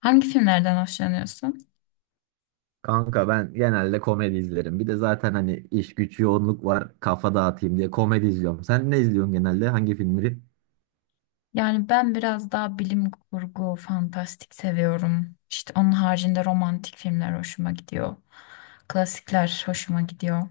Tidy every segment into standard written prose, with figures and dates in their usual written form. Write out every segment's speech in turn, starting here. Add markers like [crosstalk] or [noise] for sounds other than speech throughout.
Hangi filmlerden hoşlanıyorsun? Kanka ben genelde komedi izlerim. Bir de zaten hani iş güç yoğunluk var. Kafa dağıtayım diye komedi izliyorum. Sen ne izliyorsun genelde? Hangi filmleri? Yani ben biraz daha bilim kurgu, fantastik seviyorum. İşte onun haricinde romantik filmler hoşuma gidiyor. Klasikler hoşuma gidiyor.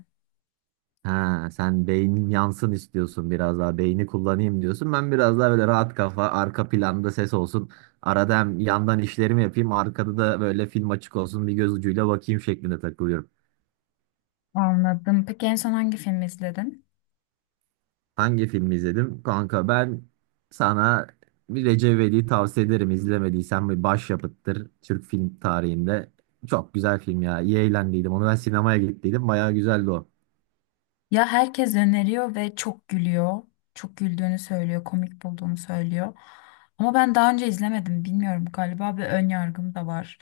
Ha, sen beynin yansın istiyorsun biraz daha. Beyni kullanayım diyorsun. Ben biraz daha böyle rahat kafa, arka planda ses olsun. Arada hem yandan işlerimi yapayım, arkada da böyle film açık olsun. Bir göz ucuyla bakayım şeklinde takılıyorum. Anladım. Peki en son hangi film izledin? Hangi filmi izledim? Kanka ben sana bir Recep İvedik'i tavsiye ederim. İzlemediysen bir başyapıttır Türk film tarihinde. Çok güzel film ya. İyi eğlendiydim. Onu ben sinemaya gittiydim. Bayağı güzeldi o. Ya herkes öneriyor ve çok gülüyor. Çok güldüğünü söylüyor, komik bulduğunu söylüyor. Ama ben daha önce izlemedim. Bilmiyorum galiba bir ön yargım da var.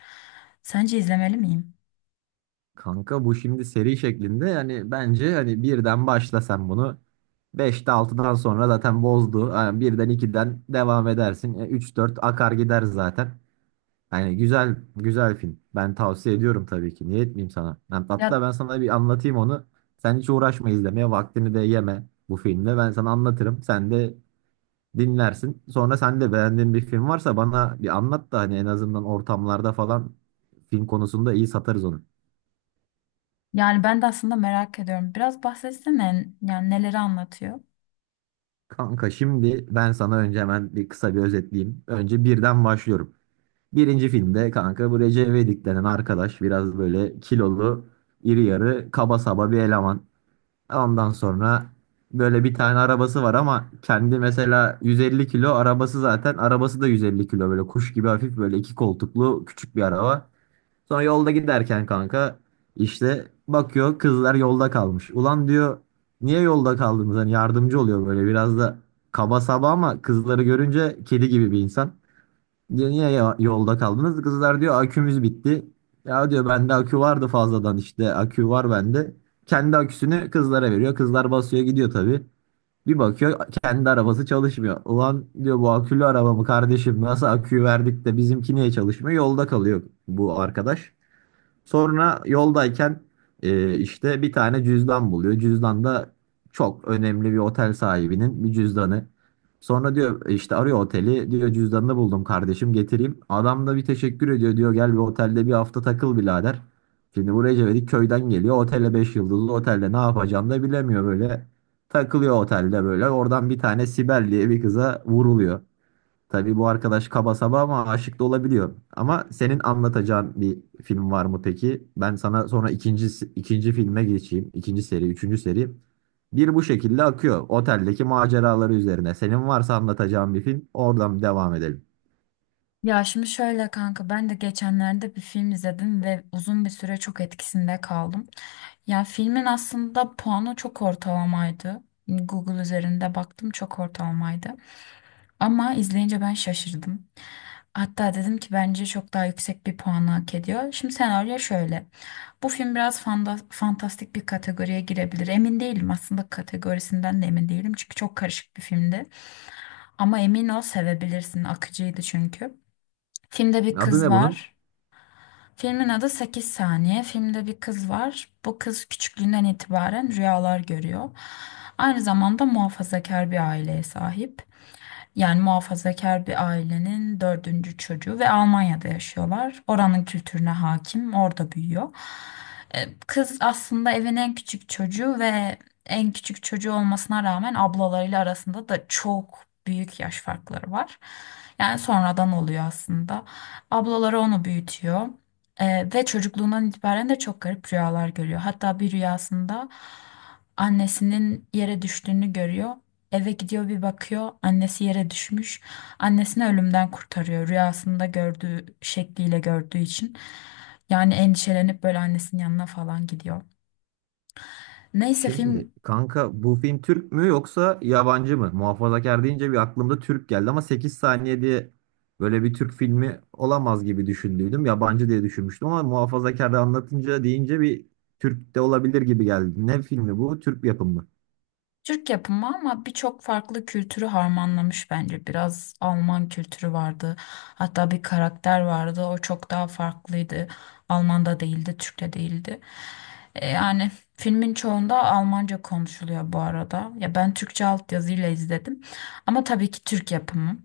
Sence izlemeli miyim? Kanka bu şimdi seri şeklinde yani bence hani birden başla sen bunu. Beşte altıdan sonra zaten bozdu. Yani birden ikiden devam edersin. Üç dört akar gider zaten. Yani güzel güzel film. Ben tavsiye ediyorum tabii ki. Niye etmeyeyim sana? Hatta Ya ben sana bir anlatayım onu. Sen hiç uğraşma izlemeye. Vaktini de yeme bu filmle. Ben sana anlatırım. Sen de dinlersin. Sonra sen de beğendiğin bir film varsa bana bir anlat da hani en azından ortamlarda falan film konusunda iyi satarız onu. yani ben de aslında merak ediyorum. Biraz bahsetsene yani neleri anlatıyor? Kanka şimdi ben sana önce hemen bir kısa bir özetleyeyim. Önce birden başlıyorum. Birinci filmde kanka bu Recep İvedik denen arkadaş biraz böyle kilolu, iri yarı, kaba saba bir eleman. Ondan sonra böyle bir tane arabası var ama kendi mesela 150 kilo arabası zaten arabası da 150 kilo böyle kuş gibi hafif böyle iki koltuklu küçük bir araba. Sonra yolda giderken kanka işte bakıyor kızlar yolda kalmış. Ulan diyor niye yolda kaldınız? Hani yardımcı oluyor böyle biraz da kaba saba ama kızları görünce kedi gibi bir insan. Diyor niye yolda kaldınız? Kızlar diyor akümüz bitti. Ya diyor bende akü vardı fazladan işte akü var bende. Kendi aküsünü kızlara veriyor. Kızlar basıyor gidiyor tabii. Bir bakıyor kendi arabası çalışmıyor. Ulan diyor bu akülü arabamı kardeşim nasıl aküyü verdik de bizimki niye çalışmıyor? Yolda kalıyor bu arkadaş. Sonra yoldayken işte bir tane cüzdan buluyor. Cüzdan da çok önemli bir otel sahibinin bir cüzdanı. Sonra diyor işte arıyor oteli. Diyor cüzdanını buldum kardeşim getireyim. Adam da bir teşekkür ediyor. Diyor gel bir otelde bir hafta takıl birader. Şimdi buraya Cevdet köyden geliyor. Otele 5 yıldızlı otelde ne yapacağını da bilemiyor böyle. Takılıyor otelde böyle. Oradan bir tane Sibel diye bir kıza vuruluyor. Tabii bu arkadaş kaba saba ama aşık da olabiliyor. Ama senin anlatacağın bir film var mı peki? Ben sana sonra ikinci filme geçeyim. İkinci seri, üçüncü seri. Bir bu şekilde akıyor. Oteldeki maceraları üzerine. Senin varsa anlatacağın bir film, oradan devam edelim. Ya şimdi şöyle kanka ben de geçenlerde bir film izledim ve uzun bir süre çok etkisinde kaldım. Ya filmin aslında puanı çok ortalamaydı. Google üzerinde baktım çok ortalamaydı. Ama izleyince ben şaşırdım. Hatta dedim ki bence çok daha yüksek bir puanı hak ediyor. Şimdi senaryo şöyle. Bu film biraz fantastik bir kategoriye girebilir. Emin değilim aslında kategorisinden de emin değilim. Çünkü çok karışık bir filmdi. Ama emin ol sevebilirsin. Akıcıydı çünkü. Filmde bir Adı kız ne bunun? var. Filmin adı Sekiz saniye. Filmde bir kız var. Bu kız küçüklüğünden itibaren rüyalar görüyor. Aynı zamanda muhafazakar bir aileye sahip. Yani muhafazakar bir ailenin dördüncü çocuğu ve Almanya'da yaşıyorlar. Oranın kültürüne hakim, orada büyüyor. Kız aslında evin en küçük çocuğu ve en küçük çocuğu olmasına rağmen ablalarıyla arasında da çok büyük yaş farkları var. Yani sonradan oluyor aslında. Ablaları onu büyütüyor. Ve çocukluğundan itibaren de çok garip rüyalar görüyor. Hatta bir rüyasında annesinin yere düştüğünü görüyor. Eve gidiyor bir bakıyor annesi yere düşmüş. Annesini ölümden kurtarıyor rüyasında gördüğü şekliyle gördüğü için. Yani endişelenip böyle annesinin yanına falan gidiyor. Neyse Şimdi film kanka bu film Türk mü yoksa yabancı mı? Muhafazakar deyince bir aklımda Türk geldi ama 8 saniye diye böyle bir Türk filmi olamaz gibi düşündüydüm. Yabancı diye düşünmüştüm ama muhafazakar anlatınca deyince bir Türk de olabilir gibi geldi. Ne filmi bu? Türk yapımı. Türk yapımı ama birçok farklı kültürü harmanlamış bence. Biraz Alman kültürü vardı. Hatta bir karakter vardı. O çok daha farklıydı. Alman'da değildi, Türk'te değildi. Yani filmin çoğunda Almanca konuşuluyor bu arada. Ya ben Türkçe altyazıyla izledim. Ama tabii ki Türk yapımı.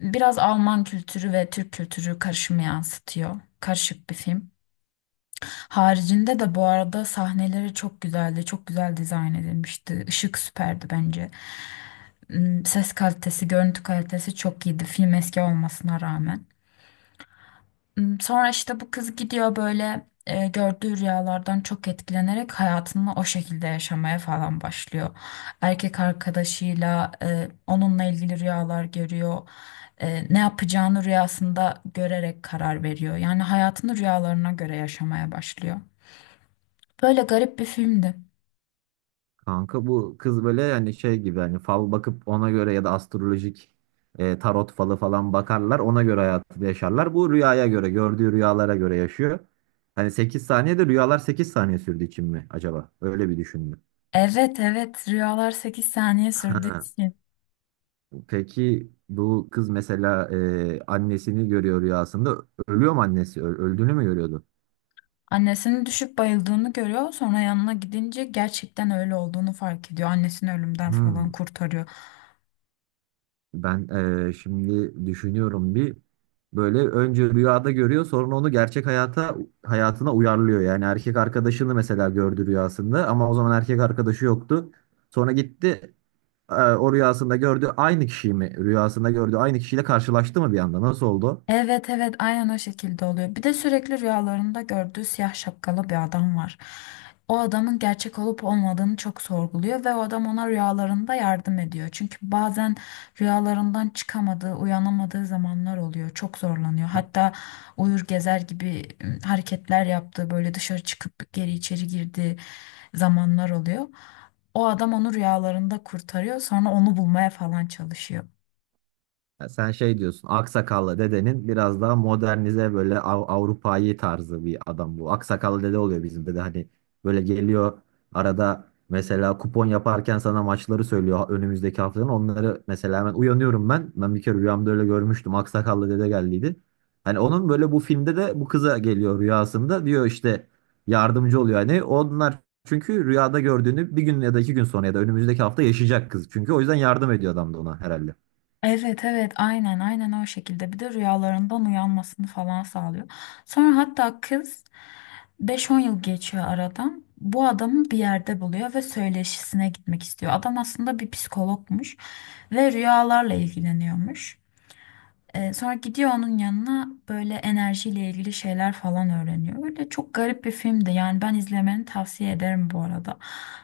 Biraz Alman kültürü ve Türk kültürü karışımı yansıtıyor. Karışık bir film. Haricinde de bu arada sahneleri çok güzeldi. Çok güzel dizayn edilmişti. Işık süperdi bence. Ses kalitesi, görüntü kalitesi çok iyiydi film eski olmasına rağmen. Sonra işte bu kız gidiyor böyle gördüğü rüyalardan çok etkilenerek hayatını o şekilde yaşamaya falan başlıyor. Erkek arkadaşıyla onunla ilgili rüyalar görüyor. Ne yapacağını rüyasında görerek karar veriyor. Yani hayatını rüyalarına göre yaşamaya başlıyor. Böyle garip bir filmdi. Kanka bu kız böyle yani şey gibi hani fal bakıp ona göre ya da astrolojik tarot falı falan bakarlar ona göre hayatı yaşarlar. Bu rüyaya göre gördüğü rüyalara göre yaşıyor. Hani 8 saniyede rüyalar 8 saniye sürdüğü için mi acaba? Öyle bir düşündüm. Evet, evet, rüyalar 8 saniye sürdü. Ha, peki bu kız mesela annesini görüyor rüyasında. Ölüyor mu annesi? Öldüğünü mü görüyordu? Annesinin düşüp bayıldığını görüyor. Sonra yanına gidince gerçekten öyle olduğunu fark ediyor. Annesini ölümden falan Hmm. kurtarıyor. Ben şimdi düşünüyorum bir böyle önce rüyada görüyor sonra onu gerçek hayatına uyarlıyor. Yani erkek arkadaşını mesela gördü rüyasında ama o zaman erkek arkadaşı yoktu. Sonra gitti o rüyasında gördüğü aynı kişiyle karşılaştı mı bir anda nasıl oldu? Evet, evet, aynen o şekilde oluyor. Bir de sürekli rüyalarında gördüğü siyah şapkalı bir adam var. O adamın gerçek olup olmadığını çok sorguluyor ve o adam ona rüyalarında yardım ediyor. Çünkü bazen rüyalarından çıkamadığı, uyanamadığı zamanlar oluyor. Çok zorlanıyor. Hatta uyur gezer gibi hareketler yaptığı, böyle dışarı çıkıp geri içeri girdiği zamanlar oluyor. O adam onu rüyalarında kurtarıyor, sonra onu bulmaya falan çalışıyor. Ya sen şey diyorsun, aksakallı dedenin biraz daha modernize böyle Avrupa'yı tarzı bir adam bu. Aksakallı dede oluyor bizim dede hani böyle geliyor arada mesela kupon yaparken sana maçları söylüyor önümüzdeki haftanın. Onları mesela hemen uyanıyorum ben. Ben bir kere rüyamda öyle görmüştüm. Aksakallı dede geldiydi. Hani onun böyle bu filmde de bu kıza geliyor rüyasında diyor işte yardımcı oluyor hani onlar çünkü rüyada gördüğünü bir gün ya da iki gün sonra ya da önümüzdeki hafta yaşayacak kız. Çünkü o yüzden yardım ediyor adam da ona herhalde. Evet, evet, aynen, aynen o şekilde bir de rüyalarından uyanmasını falan sağlıyor. Sonra hatta kız 5-10 yıl geçiyor aradan bu adamı bir yerde buluyor ve söyleşisine gitmek istiyor. Adam aslında bir psikologmuş ve rüyalarla ilgileniyormuş. Sonra gidiyor onun yanına böyle enerjiyle ilgili şeyler falan öğreniyor. Öyle çok garip bir filmdi yani ben izlemeni tavsiye ederim bu arada.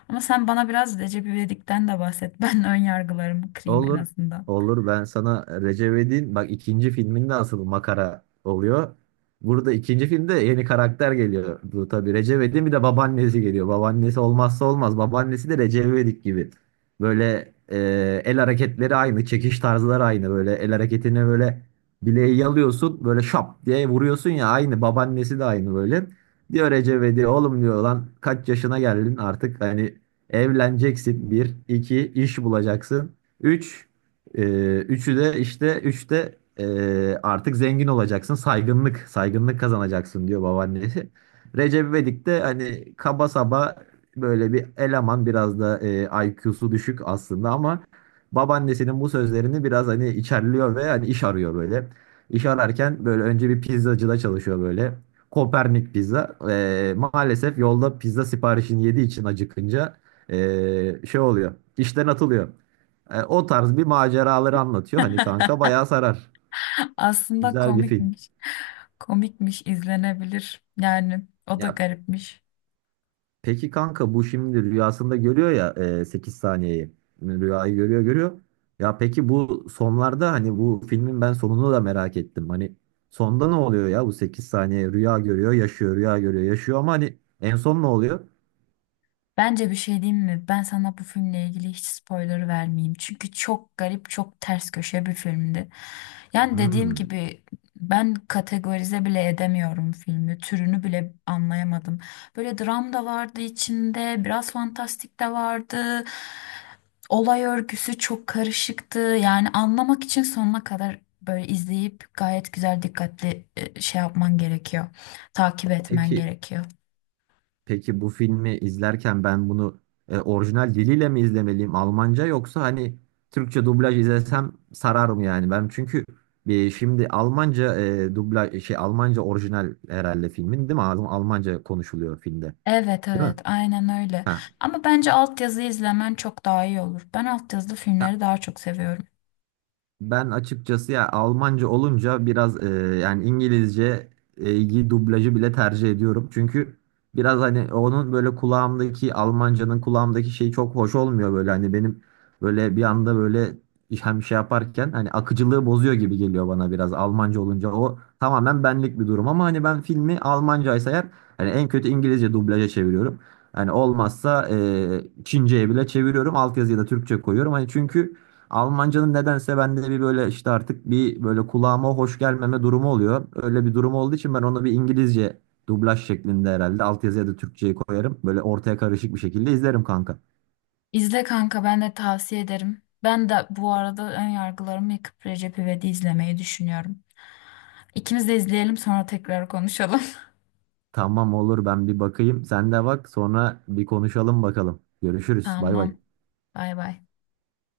Ama sen bana biraz Recep İvedik'ten de bahset. [laughs] Ben ön yargılarımı kırayım en Olur. azından. Olur. Ben sana Recep İvedik'in bak ikinci filminde asıl makara oluyor. Burada ikinci filmde yeni karakter geliyor. Bu tabii Recep İvedik'in bir de babaannesi geliyor. Babaannesi olmazsa olmaz. Babaannesi de Recep İvedik gibi. Böyle el hareketleri aynı, çekiş tarzları aynı. Böyle el hareketini böyle bileği yalıyorsun, böyle şap diye vuruyorsun ya aynı. Babaannesi de aynı böyle. Diyor Recep İvedik, oğlum diyor lan kaç yaşına geldin artık hani. Evleneceksin bir, iki iş bulacaksın. Üç, e, üçü de işte üçte artık zengin olacaksın. Saygınlık, saygınlık kazanacaksın diyor babaannesi. Recep İvedik de hani kaba saba böyle bir eleman biraz da IQ'su düşük aslında ama babaannesinin bu sözlerini biraz hani içerliyor ve hani iş arıyor böyle. İş ararken böyle önce bir pizzacıda çalışıyor böyle. Kopernik pizza. Maalesef yolda pizza siparişini yediği için acıkınca e, şey oluyor. İşten atılıyor. O tarz bir maceraları anlatıyor. Hani kanka [laughs] bayağı sarar. Aslında Güzel bir film. komikmiş. Komikmiş, izlenebilir. Yani o da Ya garipmiş. peki kanka bu şimdi rüyasında görüyor ya 8 saniyeyi. Rüyayı görüyor görüyor. Ya peki bu sonlarda hani bu filmin ben sonunu da merak ettim. Hani sonda ne oluyor ya bu 8 saniye rüya görüyor yaşıyor rüya görüyor yaşıyor ama hani en son ne oluyor? Bence bir şey diyeyim mi? Ben sana bu filmle ilgili hiç spoiler vermeyeyim. Çünkü çok garip, çok ters köşe bir filmdi. Yani dediğim Hmm. gibi ben kategorize bile edemiyorum filmi. Türünü bile anlayamadım. Böyle dram da vardı içinde, biraz fantastik de vardı. Olay örgüsü çok karışıktı. Yani anlamak için sonuna kadar böyle izleyip gayet güzel dikkatli şey yapman gerekiyor. Takip etmen Peki gerekiyor. Peki bu filmi izlerken ben bunu orijinal diliyle mi izlemeliyim? Almanca yoksa hani Türkçe dublaj izlesem sarar mı yani? Ben çünkü bir şimdi Almanca dublaj şey Almanca orijinal herhalde filmin değil mi? Almanca konuşuluyor filmde. Evet, Değil mi? evet, aynen öyle. Ha. Ama bence altyazı izlemen çok daha iyi olur. Ben altyazılı Ha, filmleri daha çok seviyorum. ben açıkçası ya Almanca olunca biraz yani İngilizce iyi dublajı bile tercih ediyorum. Çünkü biraz hani onun böyle kulağımdaki Almancanın kulağımdaki şeyi çok hoş olmuyor böyle hani benim böyle bir anda böyle hem şey yaparken hani akıcılığı bozuyor gibi geliyor bana biraz Almanca olunca o tamamen benlik bir durum ama hani ben filmi Almancaysa eğer hani en kötü İngilizce dublaja çeviriyorum. Hani olmazsa Çince'ye bile çeviriyorum altyazıya da Türkçe koyuyorum hani çünkü Almancanın nedense bende bir böyle işte artık bir böyle kulağıma hoş gelmeme durumu oluyor. Öyle bir durum olduğu için ben ona bir İngilizce dublaj şeklinde herhalde altyazıya da Türkçeyi koyarım. Böyle ortaya karışık bir şekilde izlerim kanka. İzle kanka ben de tavsiye ederim. Ben de bu arada ön yargılarımı yıkıp Recep İvedik'i izlemeyi düşünüyorum. İkimiz de izleyelim sonra tekrar konuşalım. Tamam olur ben bir bakayım. Sen de bak sonra bir konuşalım bakalım. [laughs] Görüşürüz. Bay Tamam. bay. Bay bay.